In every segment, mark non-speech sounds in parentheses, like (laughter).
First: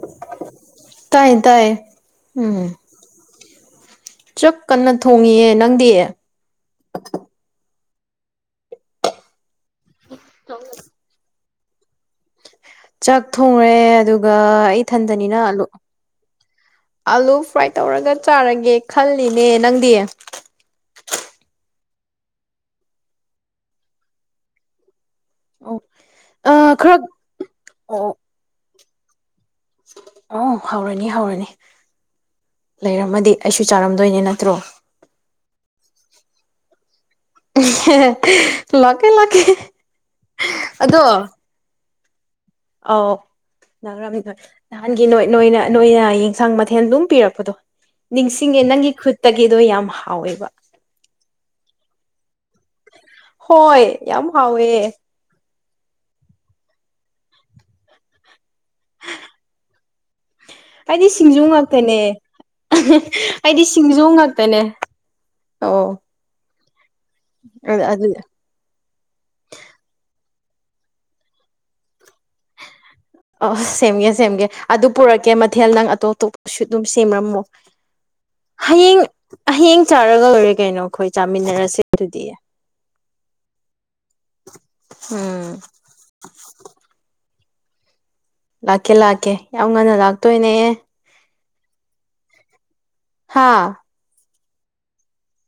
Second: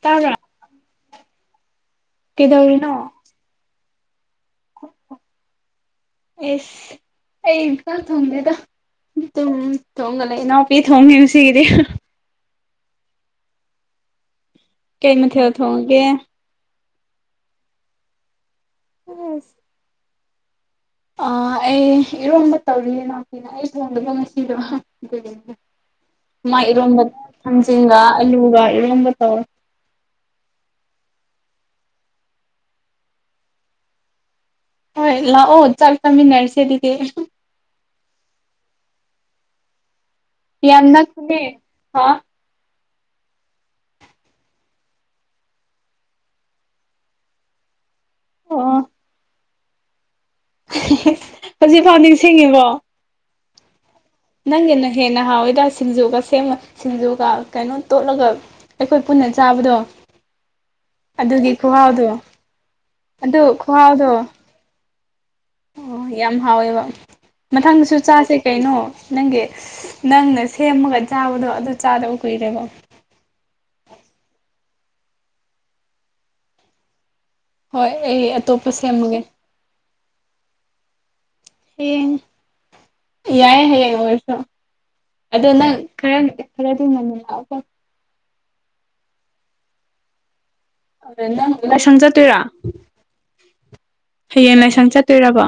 ꯇꯥꯕ꯭ꯔꯥ ꯇꯥꯏ ꯇꯥꯏ ꯎꯝ ꯀꯩꯗꯧꯔꯤꯅꯣ ꯆꯥꯛ ꯀꯟꯅ ꯊꯣꯡꯉꯤꯌꯦ ꯅꯪꯗꯤ ꯑꯦꯁ ꯑꯩ ꯆꯥꯛ ꯊꯣꯡꯗꯦꯗ ꯇꯨꯝ ꯇꯨꯝꯃ ꯂꯩ ꯏꯅꯥꯎꯄꯤ ꯊꯣꯡꯉꯤ ꯉꯁꯤꯒꯤꯗꯤ ꯆꯥꯛ ꯊꯣꯡꯉꯦ ꯑꯗꯨꯒ ꯑꯩ ꯀꯩ ꯏꯊꯟꯗꯅꯤꯅ ꯃꯊꯦꯜ ꯑꯥꯂꯨ ꯊꯣꯡꯒꯦ ꯑꯥꯂꯨ ꯐ꯭ꯔꯥꯏ ꯇꯧꯔꯒ ꯆꯥꯔꯒꯦ ꯈꯜꯂꯤꯅꯦ ꯅꯪꯗꯤ ꯑꯥ ꯑꯩ ꯏꯔꯣꯟꯝꯕ ꯇꯧꯔꯤ ꯏꯅꯥꯎꯄꯤꯅ ꯑꯩ ꯊꯣꯡꯗꯕ ꯉꯁꯤꯗꯣ (unintelligible) ꯑꯣ ꯑ ꯃꯥ ꯈꯔ ꯏꯔꯣꯝꯕ ꯊꯥꯡꯖꯤꯡꯒ ꯑꯣ ꯑꯥꯂꯨꯒ ꯏꯔꯣꯝꯕ ꯇꯧꯑꯦ ꯑꯣ ꯍꯥꯎꯔꯅꯤ ꯍꯥꯎꯔꯅꯤ ꯂꯩꯔꯝꯃꯗꯤ ꯑꯩꯁꯨ ꯆꯥꯔꯝꯗꯣꯏꯅꯦ ꯅꯠꯇ꯭ꯔꯣ ꯍꯣꯏ ꯂꯥꯛꯑꯣ ꯆꯥꯛ ꯆꯥꯃꯤꯟꯅꯔꯁꯦ ꯑꯗꯨꯗꯤ ꯂꯥꯛꯀꯦ ꯂꯥꯛꯀꯦ ꯌꯥꯝꯅ ꯑꯗꯣ ꯅꯛꯄꯅꯦ ꯍꯥ ꯑꯧ ꯅꯒ꯭ꯔꯥꯝ ꯅꯣꯏ ꯅꯍꯥꯟꯒꯤ ꯅꯣꯏ ꯅꯣꯏꯅ ꯅꯣꯏꯅ ꯌꯦꯟꯁꯥꯡ ꯃꯊꯦꯜ ꯑꯗꯨꯝ ꯄꯤꯔꯛꯄꯗꯣ ꯅꯤꯡꯁꯤꯡꯉꯦ ꯅꯪꯒꯤ ꯈꯨꯠꯇꯒꯤꯗꯣ ꯌꯥꯝ ꯍꯥꯎꯋꯦꯕ ꯍꯧꯖꯤꯛꯀꯥꯟ ꯅꯤꯡꯁꯤꯡꯉꯤꯕꯣ ꯍꯣꯏ ꯌꯥꯝ ꯍꯥꯎꯋꯦ ꯅꯪꯒꯤꯅ ꯍꯦꯟꯅ ꯍꯥꯎꯋꯤꯗ ꯁꯤꯡꯖꯨꯒ ꯁꯦꯝ ꯁꯤꯡꯖꯨꯒ ꯀꯩꯅꯣ ꯇꯣꯠꯂꯒ ꯑꯩꯈꯣꯏ ꯄꯨꯟꯅ ꯆꯥꯕꯗꯣ ꯑꯩꯗꯤ ꯁꯤꯡꯖꯨ ꯑꯗꯨꯒꯤ ꯉꯥꯛꯇꯅꯦ ꯈꯨꯍꯥꯎꯗꯣ ꯑꯗꯨ ꯑꯩꯗꯤ ꯁꯤꯡꯖꯨ ꯈꯨꯍꯥꯎꯗꯣ ꯉꯥꯛꯇꯅꯦ ꯑꯧ ꯑꯣ ꯌꯥꯝ ꯍꯥꯎꯋꯦꯕ ꯃꯊꯪꯗꯁꯨ ꯆꯥꯁꯦ ꯀꯩꯅꯣ ꯅꯪꯒꯤ ꯅꯪꯅ ꯁꯦꯝꯃꯒ ꯆꯥꯕꯗꯣ ꯑꯗꯨ ꯆꯥꯗꯕ ꯀꯨꯏꯔꯦꯕ ꯑꯥ ꯁꯦꯝꯒꯦ ꯁꯦꯝꯒꯦ ꯑꯗꯨ ꯄꯨꯔꯛꯀꯦ ꯃꯊꯦꯜ ꯅꯪ ꯑꯇꯣꯞ ꯑꯇꯣꯞꯄꯁꯨ ꯑꯗꯨꯝ ꯁꯦꯝꯔꯝꯃꯣ ꯍꯣꯏ ꯑꯩ ꯑꯇꯣꯞꯄ ꯍꯌꯦꯡ ꯁꯦꯝꯃꯒꯦ ꯍꯌꯦꯡ ꯆꯥꯔꯒ ꯂꯣꯏꯔꯦ ꯀꯩꯅꯣ ꯑꯩꯈꯣꯏ ꯆꯥꯃꯤꯟꯅꯔꯁꯦ ꯍꯌꯦꯡ ꯑꯗꯨꯗꯤ ꯌꯥꯏ ꯍꯌꯦꯡ ꯑꯣꯏꯔꯁꯨ ꯎꯝ ꯑꯗꯣ ꯅꯪ ꯈꯔ ꯈꯔꯗꯤ ꯉꯟꯅ ꯂꯥꯛꯎꯀꯣ ꯂꯥꯛꯀꯦ ꯂꯥꯛꯀꯦ ꯌꯥꯝ ꯉꯟꯅ ꯂꯥꯛꯇꯣꯏꯅꯦ ꯅꯪ ꯂꯥꯏꯁꯪ ꯆꯠꯇꯣꯏꯔ ꯍꯥꯥ ꯍꯌꯦꯡ ꯂꯥꯏꯁꯪ ꯆꯠꯇꯣꯏꯔꯕ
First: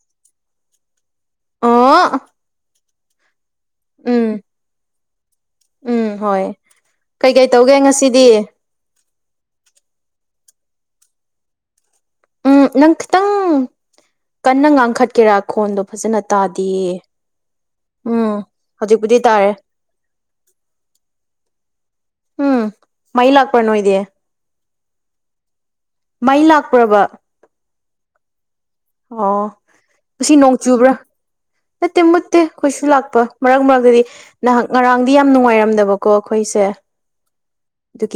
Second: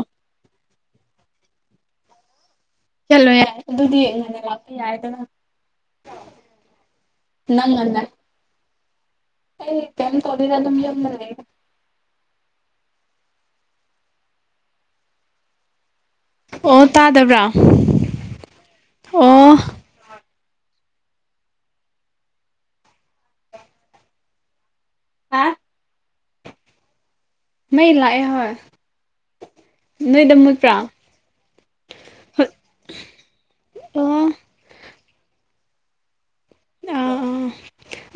ꯑꯣꯑꯥ ꯆꯜꯂꯣꯏꯌꯦ ꯑꯗꯨꯗꯤ ꯉꯟꯅ ꯂꯥꯛꯄ ꯌꯥꯏꯗꯅ ꯎꯝ ꯍꯣꯏ ꯀꯩꯀꯩ ꯅꯪ ꯇꯧꯒꯦ ꯉꯟꯅ ꯉꯁꯤꯗꯤ ꯑꯩ ꯀꯤꯝ ꯇꯧꯗꯦꯗ ꯑꯗꯨꯝ ꯌꯨꯝꯗ ꯂꯩꯌꯦ ꯎꯝ ꯅꯪ ꯈꯤꯇꯪ ꯀꯟꯅ ꯉꯥꯡꯈꯠꯀꯦꯔ ꯈꯣꯟꯗꯣ ꯐꯖꯅ ꯑꯣ ꯇꯥꯗꯌꯦ ꯇꯥꯗꯕ꯭ꯔꯥ ꯎꯝ ꯍꯧꯖꯤꯛꯄꯨꯗꯤ ꯇꯥꯔꯦ ꯑꯣ ꯎꯝ ꯃꯩ ꯂꯥꯛꯄ꯭ꯔꯥ ꯅꯣꯏꯗꯤ ꯍꯥ ꯃꯩ ꯂꯥꯛꯄ꯭ꯔꯥꯕ ꯃꯩ ꯂꯥꯛꯑꯦ ꯍꯣꯏ ꯑꯣ ꯉꯁꯤ ꯅꯣꯏꯗ ꯅꯣꯡ ꯃꯨꯠꯄ꯭ꯔꯥ ꯆꯨꯕ꯭ꯔꯥ ꯅꯠꯇꯦ ꯃꯨꯠꯇꯦ ꯍꯣꯏ ꯑꯈꯣꯏꯁꯨ ꯂꯥꯛꯄ ꯃꯔꯛ ꯃꯔꯛꯇꯗꯤ ꯑꯣ ꯅꯍꯥꯛ ꯉꯔꯥꯡꯗꯤ ꯌꯥꯝ ꯅꯨꯡꯉꯥꯏꯔꯝꯗꯕ ꯀꯣ ꯑꯩꯈꯣꯏꯁꯦ ꯑꯥ ꯑꯥ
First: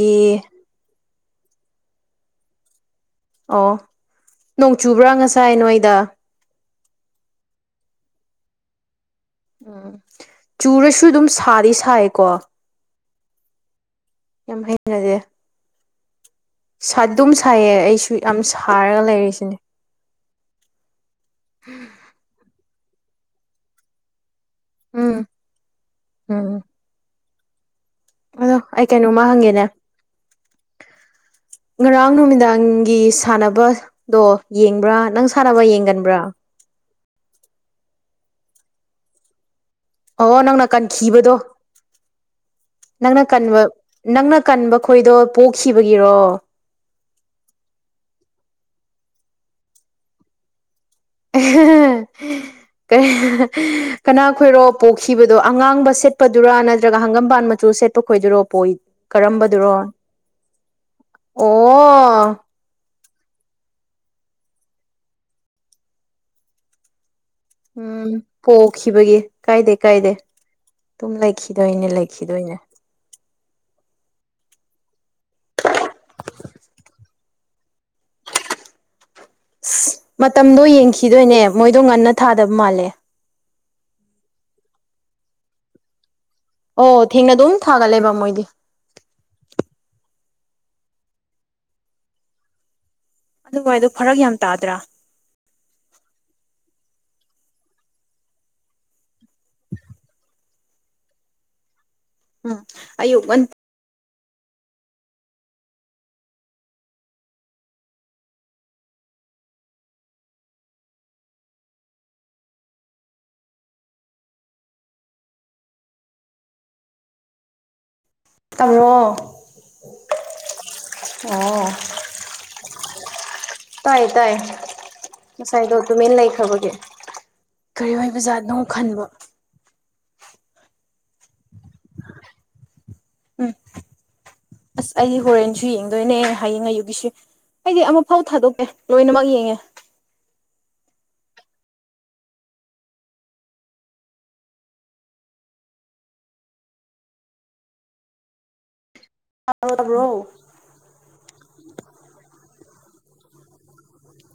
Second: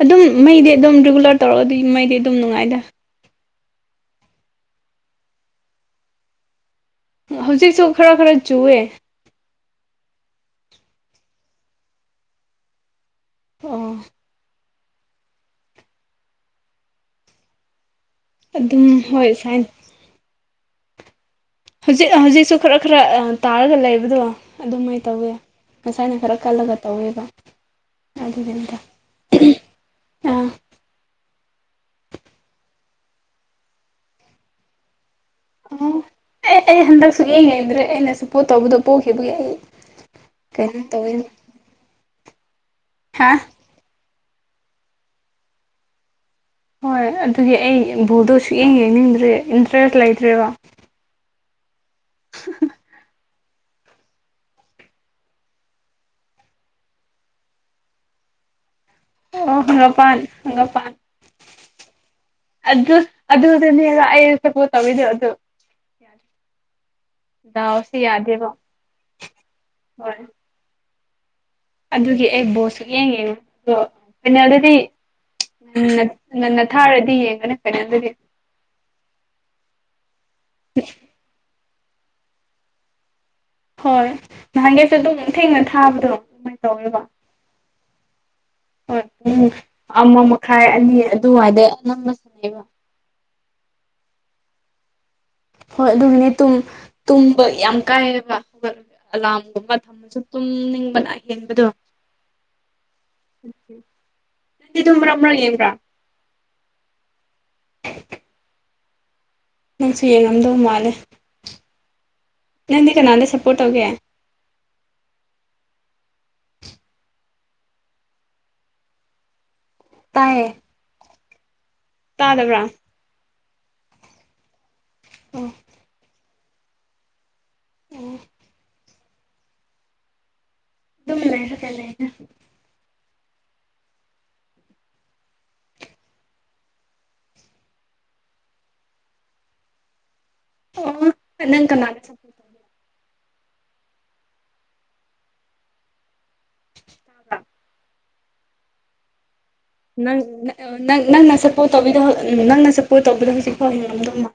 ꯑꯗꯨꯝ ꯃꯩꯗꯤ ꯑꯗꯨꯝ ꯔꯤꯒꯨꯂꯔ ꯇꯧꯔꯛ ꯑꯗꯤ ꯃꯩꯗꯤ ꯑꯗꯨꯝ ꯅꯨꯡꯉꯥꯏꯗ ꯑꯣ ꯅꯣꯡ ꯆꯨꯕ꯭ꯔꯥ ꯉꯁꯥꯏ ꯅꯣꯏꯗ ꯍꯧꯖꯤꯛꯁꯨ ꯈꯔ ꯈꯔ ꯆꯨꯑꯦ ꯎꯝ ꯆꯨꯔꯁꯨ ꯑꯗꯨꯝ ꯁꯥꯗꯤ ꯁꯥꯏꯌꯦꯀꯣ ꯑꯥ ꯌꯥꯝ (unintelligible) ꯁꯥꯗꯨꯝ ꯁꯥꯏꯌꯦ ꯑꯩꯁꯨ ꯌꯥꯝ ꯑꯗꯨꯝ ꯁꯥꯔꯒ ꯍꯣꯏ ꯂꯩꯔꯤꯁꯤꯅꯤ ꯁꯥꯏꯟ ꯍꯧꯖꯤꯛ ꯍꯧꯖꯤꯛꯁꯨ ꯈꯔ ꯈꯔ ꯇꯥꯔꯒ ꯂꯩꯕꯗꯣ ꯑꯗꯨꯃꯥꯏ ꯎꯝ ꯇꯧꯋꯦ ꯉꯁꯥꯏꯅ ꯈꯔ ꯎꯝ ꯀꯜꯂꯒ ꯇꯧꯋꯦꯕ ꯑꯗꯣ ꯑꯗꯨꯒꯤꯅꯤꯗ ꯑꯩ ꯀꯩꯅꯣꯝꯃ ꯍꯪꯒꯦꯅꯦ ꯑꯥ ꯉꯔꯥꯡ ꯅꯨꯃꯤꯗꯥꯡꯒꯤ ꯁꯥꯟꯅꯕꯗꯣ ꯌꯦꯡꯕ꯭ꯔꯥ ꯅꯪ ꯁꯥꯟꯅꯕ ꯑꯣ ꯌꯦꯡꯒꯟꯕ꯭ꯔꯥ ꯑꯦ ꯑꯩ ꯍꯟꯗꯛ ꯁꯨꯛꯌꯦꯡ ꯌꯦꯡꯗ꯭ꯔꯦ ꯑꯩꯅ ꯁꯄꯣꯠ ꯇꯧꯕꯗꯣ ꯄꯣꯈꯤꯕꯒꯤ ꯑꯩ ꯑꯣ ꯅꯪꯅ ꯀꯩꯅꯣꯝ ꯇꯧꯋꯦꯅꯦ ꯀꯟꯈꯤꯕꯗꯣ ꯅꯪꯅ ꯍꯥ ꯀꯟꯕ ꯅꯪꯅ ꯀꯟꯕ ꯈꯣꯏꯗꯣ ꯄꯣꯛꯈꯤꯕꯒꯤꯔꯣ ꯍꯣꯏ ꯑꯗꯨꯒꯤ ꯑꯩ ꯕꯣꯜꯗꯣ ꯁꯨꯛꯌꯦꯡ ꯌꯦꯡꯅꯤꯡꯗ꯭ꯔꯦ ꯏꯟꯇꯔꯦꯁ ꯂꯩꯇ꯭ꯔꯦꯕ (unintelligible) ꯀꯅꯥ ꯈꯣꯏꯔꯣ ꯄꯣꯛꯈꯤꯕꯗꯣ ꯑꯉꯥꯡꯕ ꯁꯦꯠꯄꯗꯨꯔꯥ ꯅꯠꯇ꯭ꯔꯒ ꯍꯪꯒꯝꯕꯥꯥꯟ ꯃꯆꯨ ꯁꯦꯠꯄ ꯈꯣꯏꯗꯔꯣ ꯄꯣꯏ ꯑꯣ ꯀꯔꯝꯕꯗꯨꯔꯣ ꯍꯪꯒꯄꯥꯟ ꯍꯪꯒꯄꯥꯟ ꯑꯣ ꯑꯗꯨ ꯑꯗꯨꯗꯨꯅꯦꯕ ꯑꯩ ꯁꯞꯄꯣꯠ ꯇꯧꯋꯤꯗꯣ ꯑꯗꯨ ꯗꯥꯎꯁꯦ ꯎꯝ ꯌꯥꯗꯦꯕ ꯄꯣꯛꯈꯤꯕꯒꯤ ꯀꯥꯏꯗꯦ ꯀꯥꯏꯗꯦ ꯍꯣꯏ ꯑꯗꯨꯝ ꯂꯩꯈꯤꯗꯣꯏꯅꯦ ꯑꯗꯨꯒꯤ ꯑꯩ ꯂꯩꯈꯤꯗꯣꯏꯅꯦ ꯕꯣꯜ ꯁꯨꯛꯌꯦꯡ ꯌꯦ (unintelligible) ꯗꯣ ꯄꯥꯏꯅꯦꯜꯗꯗꯤ ꯉꯟꯅ ꯊꯥꯔꯗꯤ ꯌꯦꯡꯒꯅꯤ ꯐꯥꯏꯅꯦꯜꯗꯗꯤ ꯑꯁ ꯃꯇꯝꯗꯣ ꯌꯦꯡꯈꯤꯗꯣꯏꯅꯦ ꯃꯣꯏꯗꯣ ꯉꯟꯅ ꯊꯥꯗꯕ ꯃꯥꯜꯂꯦ ꯍꯣꯏ ꯅꯍꯥꯟꯒꯩꯁꯨ ꯑꯗꯨꯝ ꯊꯦꯡꯅ ꯊꯥꯕꯗꯣ ꯑꯣ ꯇꯧꯋꯦꯕ ꯊꯦꯡꯅ ꯑꯗꯨꯝ ꯊꯥꯒꯠꯂꯦꯕ ꯃꯣꯏꯗꯤ ꯍꯣꯏ ꯄꯨꯡ ꯑꯃ ꯃꯈꯥꯏ ꯑꯅꯤ ꯑꯗꯨꯋꯥꯏꯗꯩ ꯑꯅꯝꯅ ꯁꯥꯟꯅꯩꯕ ꯑꯗꯨꯋꯥꯏꯗꯣ ꯐꯔꯛ ꯌꯥꯝ ꯇꯥꯗ꯭ꯔꯥ ꯍꯣꯏ ꯑꯗꯨꯒꯤꯅꯦ ꯇꯨꯝ ꯇꯨꯝꯕ ꯌꯥꯝ ꯀꯥꯏꯑꯦꯕ ꯍꯧꯒꯠ ꯑꯂꯥꯔꯝꯒꯨꯝꯕ ꯊꯝꯃꯁꯨ ꯇꯨꯝꯅꯤꯡꯕꯅ ꯍꯦꯟꯕꯗꯣ ꯎꯝ ꯑꯌꯨꯛ ꯉꯟ ꯗꯤ ꯃꯔꯛꯃꯔꯛ ꯌꯦꯕ꯭ꯔꯥ ꯅꯪꯁꯨ ꯌꯦꯡꯉꯝꯗꯧ ꯃꯥꯜꯂꯦ ꯅꯪꯗꯤ ꯀꯅꯥꯗ ꯁꯞꯄꯣꯔꯠ ꯇꯧꯒꯦ ꯇꯕꯔꯣ ꯇꯥꯏꯌꯦ ꯑꯣ ꯇꯥꯗꯕ꯭ꯔꯥ ꯇꯥꯏꯑꯦ ꯇꯥꯏꯑꯦ ꯑꯣ ꯉꯁꯥꯏꯗꯣ ꯇꯨꯃꯤꯟ ꯂꯩꯈ꯭ꯔꯕꯒꯤ ꯀꯔꯤ ꯑꯣ ꯑꯣꯏꯕ ꯖꯥꯠꯅꯣ ꯈꯟꯕ ꯑꯗꯨꯝ ꯂꯩꯔꯒ ꯂꯩꯗꯥ ꯎꯝ ꯑꯁ ꯑꯩ ꯍꯣꯔꯦꯟꯁꯨ ꯌꯦꯡꯗꯣꯏꯅꯦ ꯍꯌꯦꯡ ꯑꯌꯨꯛꯀꯤꯁꯨ ꯑꯩꯗꯤ ꯑꯃꯨꯛꯐꯥꯎ ꯊꯥꯗꯣꯛꯇꯦ ꯂꯣꯏꯅꯃꯛ ꯌꯦꯡꯉꯦ ꯑꯣ ꯅꯪ ꯀꯅꯥꯗ ꯁꯞ (unintelligible) ꯇꯥꯕ꯭ꯔꯣ ꯇꯥꯕ꯭ꯔꯣ ꯅꯪ ꯅꯪ ꯅꯪꯅ ꯁꯞꯄꯣꯔꯠ ꯇꯧꯕꯤꯗ ꯅꯪꯅ ꯁꯞꯄꯣꯔꯠ ꯇꯧꯕꯗꯣ ꯍꯧꯖꯤꯛꯐꯥꯎ ꯍꯤꯡꯉꯝꯗꯧ ꯃꯥꯜ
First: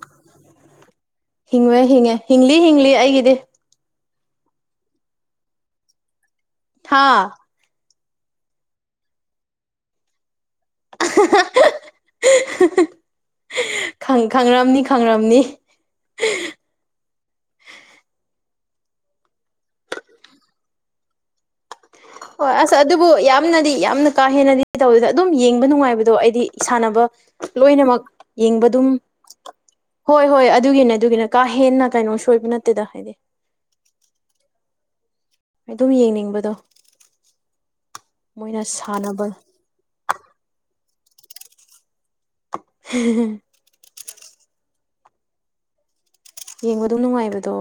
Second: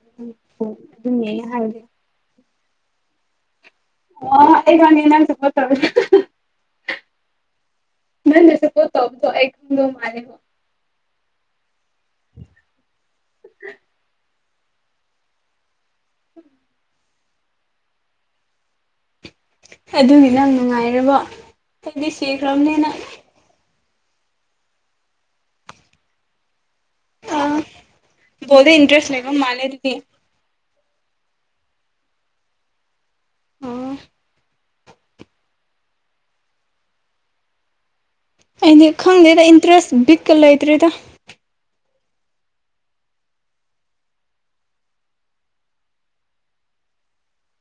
ꯍꯤꯡꯉꯦ ꯍꯤꯡꯉꯦ ꯍꯤꯡꯂꯤ ꯍꯤꯡꯂꯤ ꯑꯩꯒꯤꯗꯤ (unintelligible) ꯍꯥ (unintelligible) (unintelligible) ꯈꯪ ꯈꯪꯔꯝꯅꯤ ꯈꯪꯔꯝꯅꯤ ꯑꯗꯨꯅꯤ ꯅꯪ ꯅꯨꯡꯉꯥꯏꯔꯕꯣ ꯑꯩꯗꯤ ꯁꯤꯈ꯭ꯔꯝꯅꯤꯅ ꯅꯗꯤ ꯌꯥꯝꯅ ꯀꯥ ꯍꯦꯟꯅꯗꯤ ꯇꯧꯗꯦꯗ ꯑꯗꯨꯝ ꯌꯦꯡꯕ ꯅꯨꯡꯉꯥꯏꯕꯗꯣ ꯑꯩꯗꯤ ꯁꯥꯟꯅꯕ ꯑꯥ ꯂꯣꯏꯅꯃꯛ ꯌꯦꯡꯕ ꯕꯣꯜꯗ ꯑꯗꯨꯝ ꯏꯟꯇꯔꯦꯁ ꯂꯩꯕ ꯃꯥꯜꯂꯦ ꯑꯗꯨꯗꯤ ꯍꯣꯏ ꯍꯣꯏ ꯑꯗꯨꯒꯤꯅꯦ ꯑꯗꯨꯒꯤꯅꯦ ꯀꯥ ꯍꯦꯟꯅ ꯀꯩꯅꯣ ꯁꯣꯏꯕ ꯅꯠꯇꯦꯗ ꯍꯥꯏꯗꯤ ꯑꯣ ꯑꯗꯨꯝ ꯌꯦꯡꯅꯤꯡꯕꯗꯣ ꯃꯣꯏꯅ ꯑꯩꯗꯤ ꯁꯥꯟꯅꯕ ꯈꯪꯗꯦꯗ ꯏꯟꯇꯔꯦꯁ ꯕꯤꯠꯀ ꯂꯩꯇ꯭ꯔꯦꯗ (unintelligible) ꯌꯦꯡꯕ ꯑꯗꯨꯝ ꯅꯨꯡꯉꯥꯏꯕꯗꯣ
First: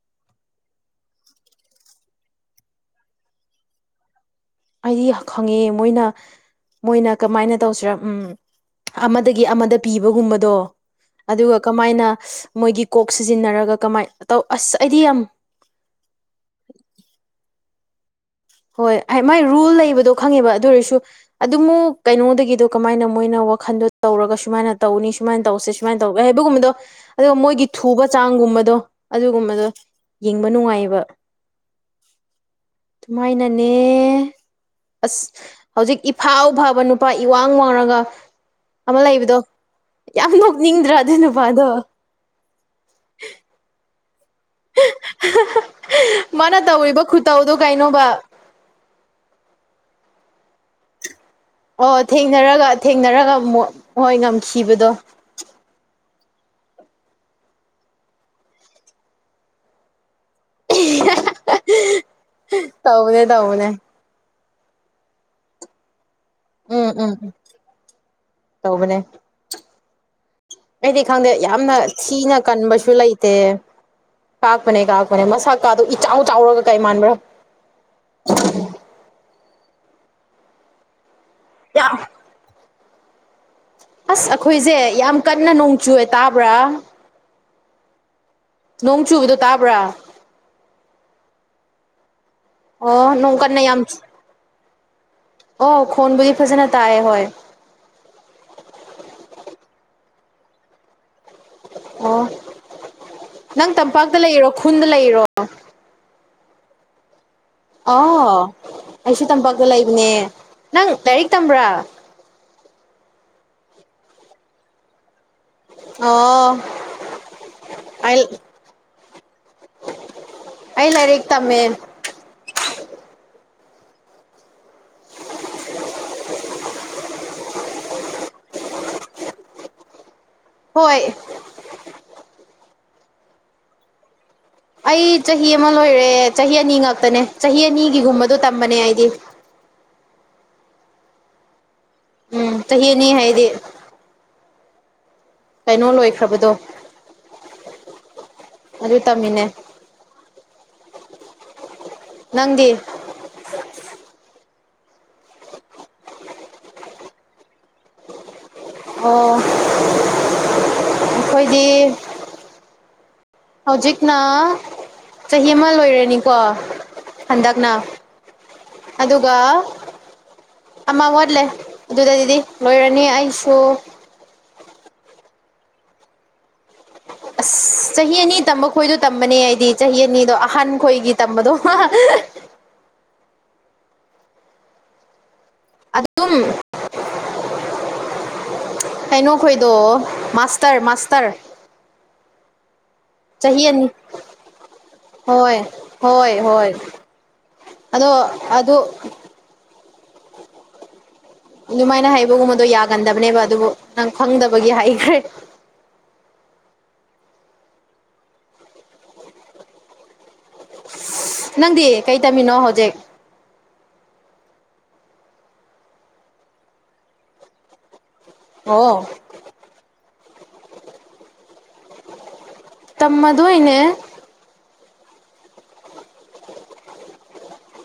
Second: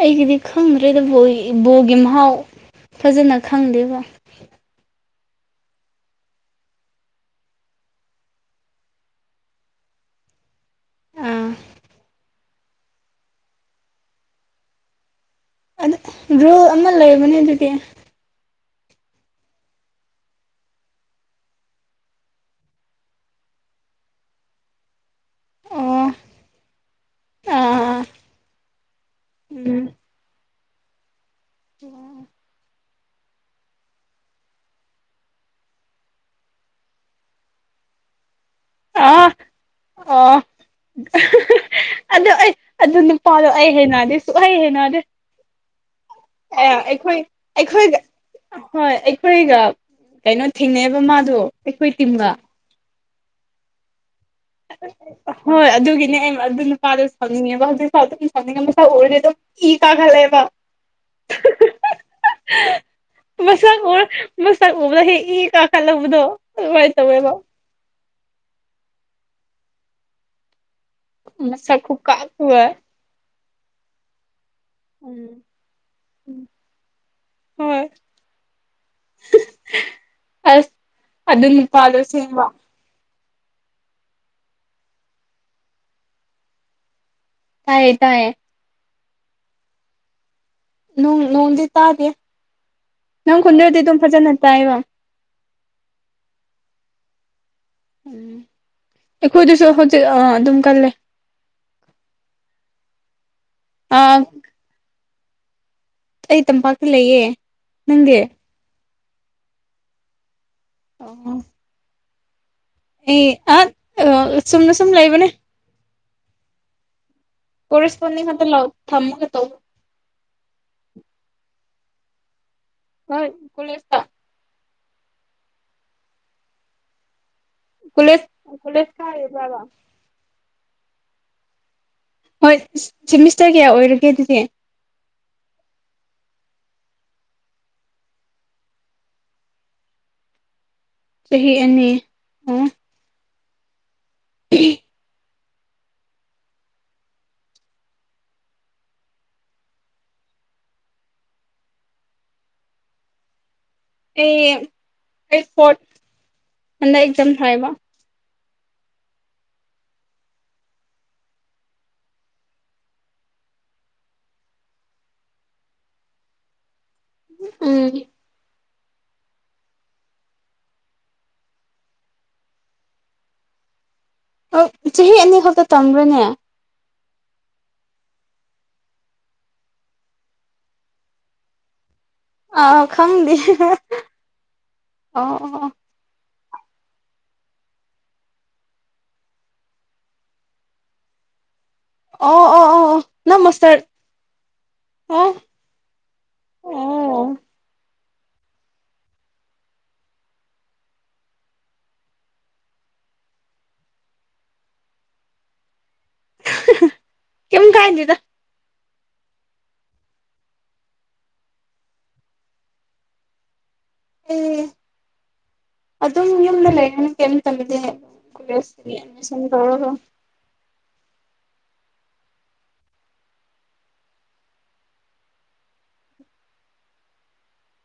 ꯑꯩꯒꯤꯗꯤ ꯈꯪꯗ꯭ꯔꯦꯗ ꯕꯣ ꯕꯣꯒꯤ ꯃꯍꯥꯎ ꯐꯖꯅ ꯈꯪꯗꯦꯕ ꯑꯩꯗꯤ ꯈꯪꯉꯦ ꯃꯣꯏꯅ ꯃꯣꯏꯅ ꯀꯃꯥꯏꯅ ꯇꯧꯁꯤꯔ ꯎꯝ ꯑꯃꯗꯒꯤ ꯑꯃꯗ ꯄꯤꯕꯒꯨꯝꯕꯗꯣ ꯑꯥ ꯑꯗꯨꯒ ꯀꯃꯥꯏꯅ ꯃꯣꯏꯒꯤ ꯀꯣꯛ ꯁꯤꯖꯤꯟꯅꯔꯒ ꯀꯃꯥꯏ ꯇꯧ ꯑꯁ ꯑꯩꯗꯤ ꯌꯥꯝ ꯔꯨꯜ ꯑꯃ ꯂꯩꯕꯅꯦ ꯑꯗꯨꯗꯤ ꯍꯣꯏ ꯃꯥꯏ ꯔꯨꯜ ꯂꯩꯕꯗꯣ ꯈꯪꯉꯦꯕ ꯑꯗꯨ ꯑꯣꯏꯔꯁꯨ ꯑꯗꯨꯃꯨꯛ ꯀꯩꯅꯣꯗꯒꯤꯗꯨ ꯀꯃꯥꯏꯅ ꯃꯣꯏꯅ ꯋꯥꯈꯟꯗꯣ ꯇꯧꯔꯒ ꯁꯨꯃꯥꯏꯅ ꯇꯧꯅꯤ ꯁꯨꯃꯥꯏꯅ ꯇꯧꯁꯦ ꯁꯨꯃꯥꯏ ꯑꯣ ꯇꯧꯒꯦ ꯍꯥꯏꯕꯒꯨꯝꯕꯗꯣ ꯑꯗꯣ ꯃꯣꯏꯒꯤ ꯑꯥ ꯊꯨꯕ ꯆꯥꯡꯒꯨꯝꯕꯗꯣ ꯑꯗꯨꯒꯨꯝꯕꯗꯣ ꯎꯝ ꯌꯦꯡꯕ ꯅꯨꯡꯉꯥꯏꯌꯦꯕ (inaudible) ꯃꯣꯏꯅꯅꯦ ꯑꯁ ꯍꯧꯖꯤꯛ ꯏꯐꯥꯎ ꯐꯥꯎꯕ ꯅꯨꯄꯥ ꯏꯋꯥꯡ ꯋꯥꯡꯉꯒ ꯑꯃ ꯑꯥ ꯂꯩꯕꯗꯣ ꯌꯥꯝ ꯑꯣ ꯅꯣꯛꯅꯤꯡꯗ꯭ꯔꯥ ꯑꯗꯨ ꯅꯨꯄꯥꯗꯣ ꯑꯗꯨ ꯑꯩ ꯑꯗꯨ ꯅꯨꯄꯥꯗꯣ ꯑꯩ ꯍꯩꯟꯅꯗꯦ ꯁꯨꯛꯍꯩ ꯍꯩꯅꯗꯦ ꯃꯥꯅ ꯑꯦ ꯇꯧꯔꯤꯕ ꯑꯩꯈꯣꯏ ꯈꯨꯠꯇꯧꯗꯣ ꯑꯩꯈꯣꯏꯒ ꯀꯩꯅꯣꯕ ꯍꯣꯏ ꯑꯩꯈꯣꯏꯒ ꯀꯩꯅꯣ ꯊꯦꯡꯅꯩꯕ ꯃꯥꯗꯨ ꯑꯣ ꯊꯦꯡꯅꯔꯒ ꯊꯦꯡꯅꯔꯒ ꯃꯣ ꯍꯣꯏ ꯉꯝꯈꯤꯕꯗꯣ ꯍꯣꯏ ꯑꯗꯨꯒꯤꯅꯦ ꯑꯩ ꯑꯗꯨ ꯅꯨꯄꯥꯗꯣ ꯁꯥꯎꯅꯤꯡꯉꯦꯕ ꯍꯧꯖꯤꯛ ꯐꯥꯎ ꯑꯗꯨꯝ ꯁꯥꯎꯅꯤꯡꯉꯦ ꯃꯁꯛ ꯎꯔꯗꯤ ꯑꯗꯨꯝ ꯏ ꯀꯥꯈꯠꯂꯛꯑꯦꯕ ꯇꯧꯕꯅꯦ ꯇꯧꯕꯅꯦ ꯃꯁꯛ ꯎ ꯃꯁꯛ ꯎꯕꯗ ꯍꯦ ꯏ ꯀꯥꯈꯠꯂꯛꯄꯗꯣ ꯎꯝ ꯎꯝ ꯇꯧꯕꯅꯦ ꯑꯩꯗꯤ ꯈꯪꯗꯦ ꯌꯥꯝꯅ ꯃꯁꯛ ꯊꯤꯅ ꯈꯨꯀꯥꯛꯇꯨꯒ ꯀꯟꯕꯁꯨ ꯂꯩꯇꯦ ꯀꯥꯛꯄꯅꯦ ꯀꯥꯛꯄꯅꯦ ꯎꯝ ꯃꯁꯛ ꯀꯥꯗꯣ ꯏꯆꯥꯎ ꯆꯥꯎꯔꯒ ꯀꯩ ꯃꯥꯟꯕ꯭ꯔꯥ ꯍꯣꯏ ꯑꯁ ꯑꯗꯨ ꯌꯥꯝ ꯅꯨꯄꯥꯗꯣ ꯆꯦꯟꯕ ꯑꯁ ꯑꯩꯈꯣꯏꯁꯦ ꯌꯥꯝ ꯀꯟꯅ ꯅꯣꯡ ꯆꯨꯑꯦ ꯇꯥꯕ꯭ꯔꯥ ꯇꯥꯏꯌꯦ ꯇꯥꯏꯌꯦ ꯅꯣꯡ ꯆꯨꯕꯗꯣ ꯇꯥꯕ꯭ꯔꯥ ꯅꯣꯡ ꯅꯣꯡꯗꯤ ꯇꯥꯗꯦ ꯑꯣ ꯅꯣꯡ ꯅꯪ ꯀꯟꯅ ꯈꯣꯟꯖꯦꯟꯗꯤ ꯌꯥꯝ ꯑꯗꯨꯝ ꯐꯖꯅ ꯇꯥꯏꯕ ꯑꯣ ꯈꯣꯟꯕꯨꯗꯤ ꯐꯖꯅ ꯇꯥꯏꯑꯦ ꯍꯣꯏ (inaudible) ꯑꯩꯈꯣꯏꯗꯁꯨ ꯍꯧꯖꯤꯛ ꯑꯥ ꯑꯗꯨꯝ ꯀꯜꯂꯦ ꯑꯣ ꯅꯪ ꯇꯝꯄꯥꯛꯇ ꯑ ꯂꯩꯔꯣ ꯈꯨꯟꯗ ꯂꯩꯔꯣ ꯑꯩ ꯇꯝꯄꯥꯛꯇ ꯂꯩꯌꯦ ꯅꯪꯗꯤ ꯑꯣ ꯑꯩꯁꯨ ꯇꯝꯄꯥꯛꯇ ꯂꯩꯕꯅꯦ ꯅꯪ ꯂꯥꯏꯔꯤꯛ ꯑꯣ ꯇꯝꯕ꯭ꯔꯥ ꯑꯩ ꯑꯠ ꯑꯥ ꯆꯨꯝꯅ ꯁꯨꯝ ꯂꯩꯕꯅꯦ ꯑꯣ ꯄꯣꯔꯤꯁꯄꯣꯟꯅꯤ ꯑꯩ ꯈꯇ ꯂꯧ ꯊꯝꯃꯒ ꯇꯧꯕ ꯑꯩ ꯂꯥꯢꯔꯤꯛ ꯇꯝꯃꯦꯟ ꯍꯣꯏ ꯀꯣꯂꯦꯁꯇ (inaudible) ꯀꯨꯂꯦꯁ ꯀꯨꯂꯦꯁ ꯀꯔꯤꯕ꯭ꯔꯥꯕ ꯍꯣꯏ ꯍꯣꯏ ꯁꯤ ꯁꯤꯃꯤꯁꯇꯔ ꯀꯌꯥ ꯑꯣꯏꯔꯒꯦ ꯑꯗꯨꯗꯤ ꯑꯩ ꯆꯍꯤ ꯑꯃ ꯂꯣꯏꯔꯦ ꯆꯍꯤ ꯑꯅꯤ ꯉꯛꯇꯅꯦ ꯆꯍꯤ ꯑꯅꯤꯒꯤꯒꯨꯝꯕꯗꯣ ꯇꯝꯕꯅꯦ ꯑꯩꯗꯤ ꯆꯍꯤ ꯑꯅꯤ ꯎꯝ ꯑꯣ ꯆꯍꯤ ꯑꯅꯤ ꯍꯥꯏꯗꯤ (unintelligible) ꯀꯩꯅꯣ ꯂꯣꯏꯈ꯭ꯔꯕꯗꯣ ꯑꯗꯨ ꯇꯝꯃꯤꯅꯦ ꯅꯪꯗꯤ ꯑꯩ ꯑꯩ ꯐꯣꯔꯠ ꯍꯟꯗꯛ ꯑꯦꯛꯖꯥꯝ ꯊꯥꯏꯕ ꯑꯣ ꯑꯈꯣꯏꯗꯤ ꯍꯧꯖꯤꯛꯅ ꯆꯍꯤ ꯑꯃ ꯂꯣꯏꯔꯅꯤꯀꯣ ꯍꯟꯗꯛꯅ ꯎꯝ ꯑꯗꯨꯒ ꯑꯃ ꯋꯥꯠꯂꯦ ꯑꯗꯨꯗꯩꯗꯤ ꯂꯣꯏꯔꯅꯤ ꯑꯩꯁꯨ ꯍꯣꯏꯠ ꯆꯍꯤ ꯑꯅꯤ ꯈꯛꯇ ꯇꯝꯕ꯭ꯔꯅꯦ ꯑꯁ ꯆꯍꯤ ꯑꯅꯤ ꯇꯝꯕ ꯈꯣꯏꯗꯣ ꯇꯝꯕꯅꯦ ꯑꯩꯗꯤ ꯆꯍꯤ ꯑꯅꯤꯗꯣ ꯑꯍꯥꯟ ꯈꯣꯏꯒꯤ ꯇꯝꯕꯗꯣ ꯑꯥ ꯈꯪꯗꯦ ꯑꯣ ꯑꯣ ꯑꯣ ꯑꯠꯗꯨꯝ ꯀꯩꯅꯣ ꯈꯣꯏꯗꯣ ꯃꯥꯁꯇꯔ ꯃꯥꯁꯇꯔ ꯑꯣ ꯑꯣ ꯑꯣ ꯑꯣ ꯅꯪ ꯆꯍꯤ ꯃꯥꯁꯇꯔ ꯑꯅꯤ ꯑꯣ ꯍꯣꯏ ꯍꯣꯏ ꯍꯣꯏ ꯑꯣ ꯑꯗꯣ ꯑꯗꯨ ꯑꯗꯨꯃꯥꯏꯅ ꯍꯩꯕꯒꯨꯝꯕꯗꯣ ꯌꯥꯒꯟꯗꯕꯅꯦꯕ ꯑꯗꯨꯕꯨ ꯅꯪ ꯈꯪꯗꯕꯒꯤ ꯍꯥꯢꯈ꯭ꯔꯦ ꯀꯩꯝ ꯀꯥꯏꯗꯦꯗ ꯅꯪꯗꯤ ꯀꯩ ꯇꯝꯃꯤꯅꯣ ꯍꯧꯖꯤꯛ ꯑꯩ ꯑꯗꯨꯝ ꯌꯨꯝꯗ ꯂꯩꯅ ꯀꯩꯝ ꯇꯝꯗꯦ ꯍꯥꯏꯕ ꯀꯣꯂꯦꯁ ꯑꯣ ꯀꯤ ꯑꯦꯠꯃꯤꯁꯟ ꯇꯧꯔꯒ ꯇꯝꯃꯗꯣꯏꯅꯦ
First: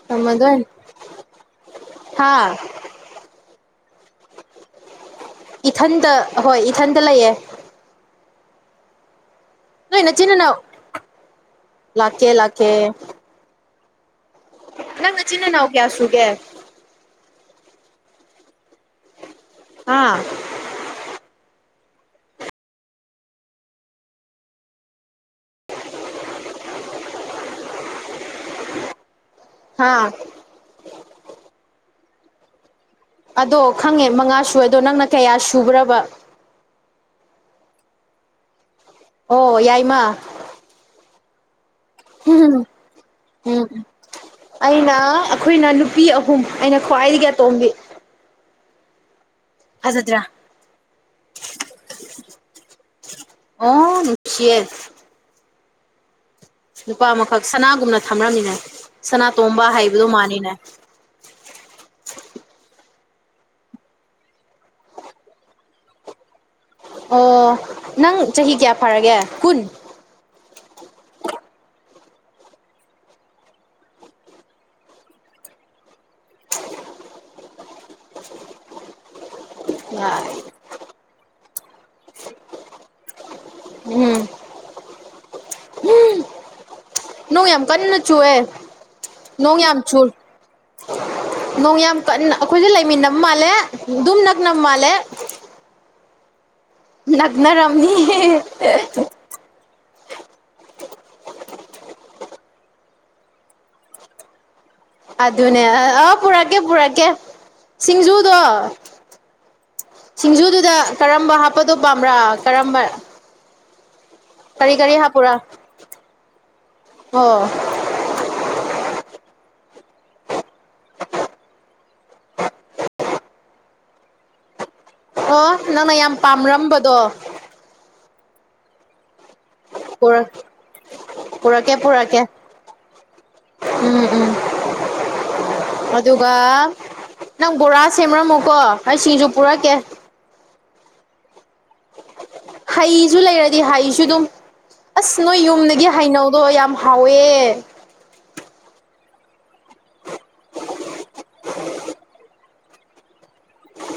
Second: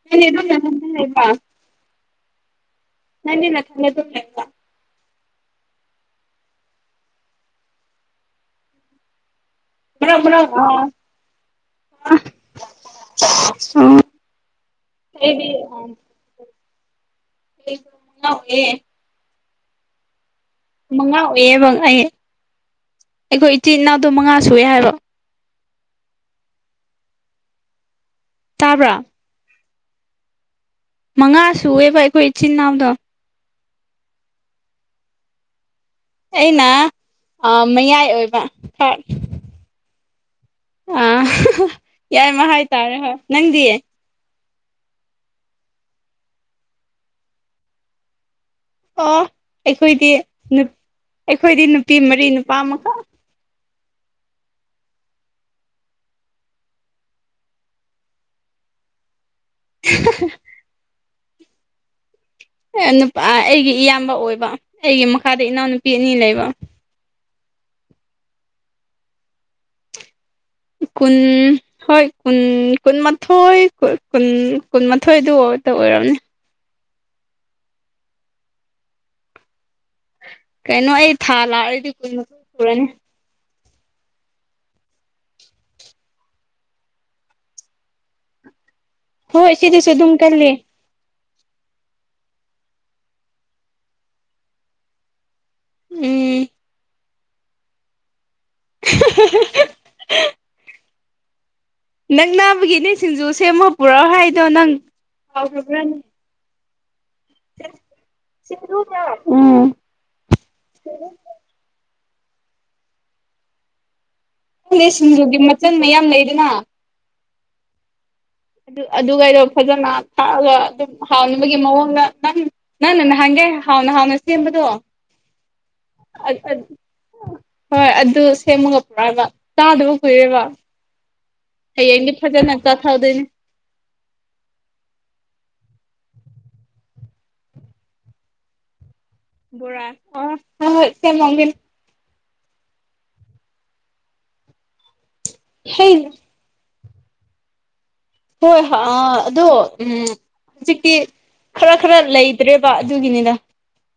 ꯅꯪꯗꯤ ꯑꯗꯨꯝ ꯇꯝꯃꯗꯣꯢꯟ ꯅꯊꯟꯇ ꯂꯩꯕ꯭ꯔꯥ ꯍꯥꯥ ꯅꯡꯗꯤ ꯅꯊꯟꯗ ꯑꯗꯨꯝ ꯂꯩꯕ꯭ꯔꯣ ꯏꯊꯟꯗ ꯍꯣꯏ ꯏꯊꯟꯗ ꯂꯩꯌꯦ ꯅꯣꯏ ꯅꯆꯤꯟ ꯅꯅꯥꯎ ꯐꯨꯅꯧ ꯐꯨꯅꯧ ꯂꯥꯛꯀꯦ ꯑꯣ ꯂꯥꯛꯀꯦ (unintelligible) ꯑꯣ ꯅꯪ ꯅꯆꯤꯟ ꯅꯅꯥꯎ ꯀꯌꯥ ꯁꯨꯒꯦ (unintelligible) ꯌꯥꯎꯋꯦ ꯍꯥ ꯃꯉꯥ ꯑꯣꯏꯌꯦꯕ ꯑꯩ ꯑꯈꯣꯏ ꯏꯆꯤꯟ ꯏꯅꯥꯎꯗꯣ ꯃꯉꯥ ꯁꯨꯢ ꯍꯥꯏꯕ ꯇꯥꯕ꯭ꯔꯥ ꯍꯥꯥ ꯃꯉꯥ ꯁꯨꯑꯦꯕ ꯑꯩꯈꯣꯏ ꯏꯆꯤꯟ ꯏꯅꯥꯎꯗꯣ ꯑꯗꯣ ꯈꯪꯉꯦ ꯃꯉꯥ ꯁꯨꯌꯦꯗꯣ ꯅꯪꯅ ꯀꯌꯥ ꯁꯨꯕ꯭ꯔꯕ ꯑꯩꯅ ꯑꯥ ꯃꯌꯥꯏ ꯑꯣꯏꯕ ꯍꯣꯏ ꯑꯣ ꯌꯥꯏꯃꯥ ꯑꯥ (unintelligible) ꯌꯥꯏꯃꯥ ꯍꯥꯏꯇꯥꯔꯦ ꯍꯣꯏ ꯅꯪꯗꯤ ꯑꯩꯅꯥ ꯑꯩꯈꯣꯏꯅ ꯅꯨꯄꯤ ꯑꯍꯨꯝ ꯑꯩꯅꯥ ꯈ꯭ꯋꯥꯏꯗꯒꯤ ꯑꯇꯣꯝꯕꯤ ꯑꯣ ꯑꯩꯈꯣꯏꯗꯤ ꯐꯖꯗ꯭ꯔꯥ ꯅꯨꯞ ꯑꯩꯈꯣꯏꯗꯤ ꯅꯨꯄꯤ ꯃꯔꯤ ꯅꯨꯄꯥ ꯑꯃꯈꯛ ꯑꯣ ꯅꯨꯡꯁꯤꯌꯦ ꯅꯨꯄꯥ ꯑꯃꯈꯛ ꯁꯅꯥꯒꯨꯝꯅ ꯊꯝꯔꯝꯅꯤꯅꯦ ꯁꯅꯥꯇꯣꯝꯕ ꯍꯥꯏꯕꯗꯣ ꯃꯥꯅꯤꯅꯦ ꯅꯨꯄꯥ ꯑꯩꯒꯤ ꯏꯌꯥꯝꯕ ꯑꯣꯏꯕ ꯑꯩꯒꯤ ꯃꯈꯥꯗ ꯏꯅꯥꯎ ꯅꯨꯄꯤ ꯑꯅꯤ ꯂꯩꯕ ꯑꯣ ꯅꯪ ꯆꯍꯤ ꯀꯌꯥ ꯐꯔꯥꯒꯦ ꯀꯨꯟ ꯀꯨꯟ ꯍꯣꯏ ꯀꯨꯟ ꯀꯨꯟꯃꯥꯊꯣꯏ ꯀꯨꯟ ꯀꯨꯟꯃꯥꯊꯣꯏꯗꯨ ꯑꯣꯏꯔꯝꯅꯤ (inaudible) ꯀꯩꯅꯣ ꯑꯩ ꯊꯥ ꯂꯥꯛꯑꯗꯤ ꯀꯨꯏꯅ (unintelligible) ꯎꯝ ꯅꯣꯡ ꯌꯥꯝ ꯀꯟꯅ ꯆꯨꯑꯦ ꯍꯣꯏ ꯅꯣꯡ ꯌꯥꯝ ꯁꯤꯗꯁꯨ ꯆꯨ ꯑꯗꯨꯝ ꯀꯜꯂꯤ ꯅꯣꯡ ꯌꯥꯝ ꯀꯟꯅ ꯑꯩꯈꯣꯏꯒꯥ ꯂꯩꯃꯤꯟꯅꯕ ꯃꯥꯜꯂꯦ ꯑꯗꯨꯝ ꯅꯛꯅꯕ ꯃꯥꯜꯂꯦ ꯎꯝ ꯅꯛꯅꯔꯝꯅꯤꯍꯦ (inaudible) ꯅꯛꯅꯕꯒꯤꯅꯤ ꯁꯤꯡꯖꯨ ꯁꯦꯝꯃꯣ ꯄꯨꯔꯛꯑꯣ ꯍꯥꯏꯗꯣ ꯅꯪ ꯑꯗꯨꯅꯦ ꯀꯥꯎꯈ꯭ꯔꯕ꯭ꯔꯅꯦ ꯑꯥ ꯄꯨꯔꯛꯀꯦ ꯄꯨꯔꯛꯀꯦ ꯁꯤꯡꯖꯨ (unintelligible) ꯎꯝ ꯁꯤꯡꯖꯨꯗꯨꯗ ꯀꯔꯝꯕ ꯍꯥꯞꯄꯗꯣ ꯄꯥꯝꯕ꯭ꯔꯥ ꯀꯔꯝꯕ ꯀꯔꯤ ꯈꯪꯗꯦ ꯀꯔꯤ ꯁꯤꯡꯖꯨꯒꯤ ꯍꯥꯞꯄꯨꯔꯥ ꯃꯆꯜ ꯃꯌꯥꯝ ꯂꯩꯗꯅ ꯑꯣ ꯑꯗꯨ ꯑꯗꯨꯒꯩꯗꯣ ꯐꯖꯅ ꯊꯥꯛꯑꯒ ꯑꯗꯨꯝ ꯍꯥꯎꯅꯕꯒꯤ ꯃꯑꯣꯡꯗ ꯅꯪ ꯅꯪꯅꯥ ꯅꯍꯥꯟꯒꯩ ꯍꯥꯎꯅ ꯍꯥꯎꯅ ꯁꯦꯝꯕꯗꯣ ꯑꯣ ꯅꯪꯅꯥ ꯌꯥꯝ ꯄꯥꯝꯔꯝꯕꯗꯣ ꯍꯣꯏ ꯑꯗꯨ ꯁꯦꯝꯃꯒ ꯄꯨꯔꯛꯑꯒ ꯆꯥꯗꯕ ꯀꯨꯏꯔꯦꯕ ꯄꯨꯔꯛꯀꯦ ꯍꯌꯦꯡꯗꯤ ꯄꯨꯔꯛꯀꯦ ꯐꯖꯅ ꯆꯥꯊꯗꯣꯏꯅꯤ ꯎꯝ ꯎꯝ ꯑꯗꯨꯒ ꯅꯪ ꯕꯣꯔꯥ ꯁꯦꯝꯔꯝꯃꯣꯀꯣ ꯑꯩ ꯁꯤꯡꯖꯨ ꯄꯨꯔꯛꯀꯦ ꯕꯣꯔꯥ ꯑꯣ ꯍꯣꯏ ꯍꯣꯏ ꯁꯦꯝꯂꯝꯒꯦ ꯍꯩꯁꯨ ꯂꯩꯔꯗꯤ ꯍꯩꯁꯨ ꯑꯗꯨꯝ ꯑꯁ ꯅꯣꯏ ꯌꯨꯝꯗꯒꯤ ꯍꯩ ꯍꯩꯅꯧ ꯗꯣ ꯌꯥꯝ ꯍꯥꯎꯋꯦ ꯍꯣꯏ ꯍꯥ ꯑꯗꯣ ꯎꯝ ꯍꯧꯖꯤꯛꯇꯤ ꯈꯔ ꯈꯔ ꯂꯩꯇ꯭ꯔꯦꯕ ꯑꯗꯨꯒꯤꯅꯤꯗ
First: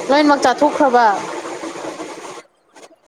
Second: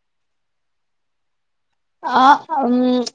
ꯂꯣꯏꯃꯛ ꯆꯥꯊꯣꯛꯈ꯭ꯔꯕ ꯑꯥ ꯑꯝ